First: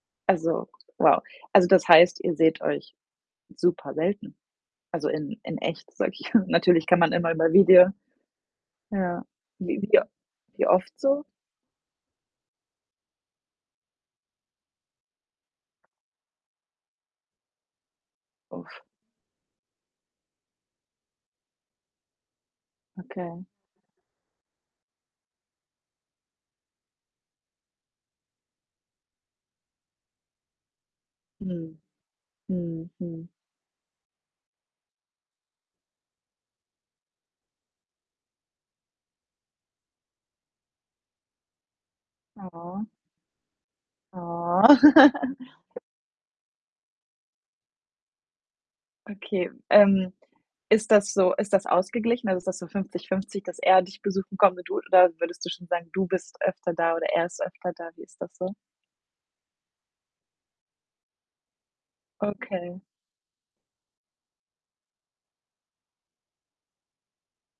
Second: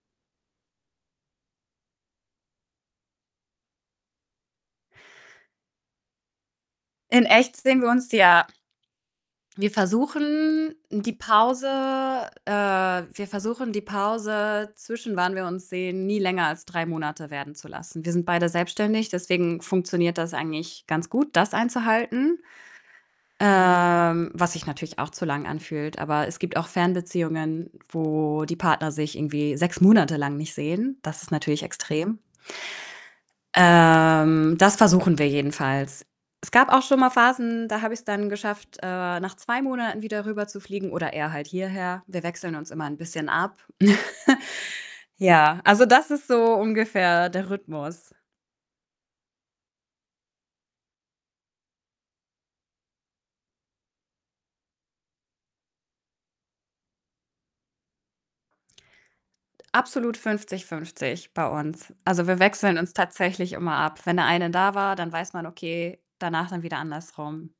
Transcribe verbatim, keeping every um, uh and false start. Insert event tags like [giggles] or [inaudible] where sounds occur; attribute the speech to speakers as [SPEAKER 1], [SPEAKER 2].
[SPEAKER 1] Also, wow. Also das heißt, ihr seht euch super selten? Also in in echt, sage ich. [chuckles] Natürlich kann man
[SPEAKER 2] In
[SPEAKER 1] immer über
[SPEAKER 2] echt sehen
[SPEAKER 1] Video
[SPEAKER 2] wir uns ja.
[SPEAKER 1] ja.
[SPEAKER 2] wir
[SPEAKER 1] Wie wie wie
[SPEAKER 2] versuchen
[SPEAKER 1] oft
[SPEAKER 2] die
[SPEAKER 1] so?
[SPEAKER 2] Pause, äh, wir versuchen die Pause, zwischen wann wir uns sehen, nie länger als drei Monate werden zu lassen. Wir sind beide selbstständig, deswegen funktioniert das eigentlich ganz gut, das einzuhalten,
[SPEAKER 1] Okay.
[SPEAKER 2] ähm, was sich natürlich auch zu lang anfühlt. Aber es gibt auch Fernbeziehungen, wo die Partner sich irgendwie sechs Monate lang nicht sehen. Das ist natürlich
[SPEAKER 1] Mhm.
[SPEAKER 2] extrem.
[SPEAKER 1] Mhm. Mhm.
[SPEAKER 2] Ähm, das versuchen wir jedenfalls. Es gab auch schon mal Phasen, da habe ich es dann geschafft, äh, nach zwei Monaten wieder rüber zufliegen oder er halt hierher. Wir wechseln uns
[SPEAKER 1] Oh.
[SPEAKER 2] immer 'n bisschen ab.
[SPEAKER 1] Ah.
[SPEAKER 2] [chuckles]
[SPEAKER 1] [giggles]
[SPEAKER 2] Ja, also das ist so ungefähr der Rhythmus.
[SPEAKER 1] Okay, ähm, ist das so ist das ausgeglichen? Also ist das so fünfzig fünfzig dass er dich besuchen kommt [unintelligible] oder würdest du schon sagen, du bist öfter da oder er ist öfter da? Wie ist das so?
[SPEAKER 2] Absolut fünfzig fünfzig bei uns. Also wir wechseln
[SPEAKER 1] Okay.
[SPEAKER 2] uns tatsächlich immer ab. Wenn der eine da war, dann weiß man, okay, danach dann wieder andersrum.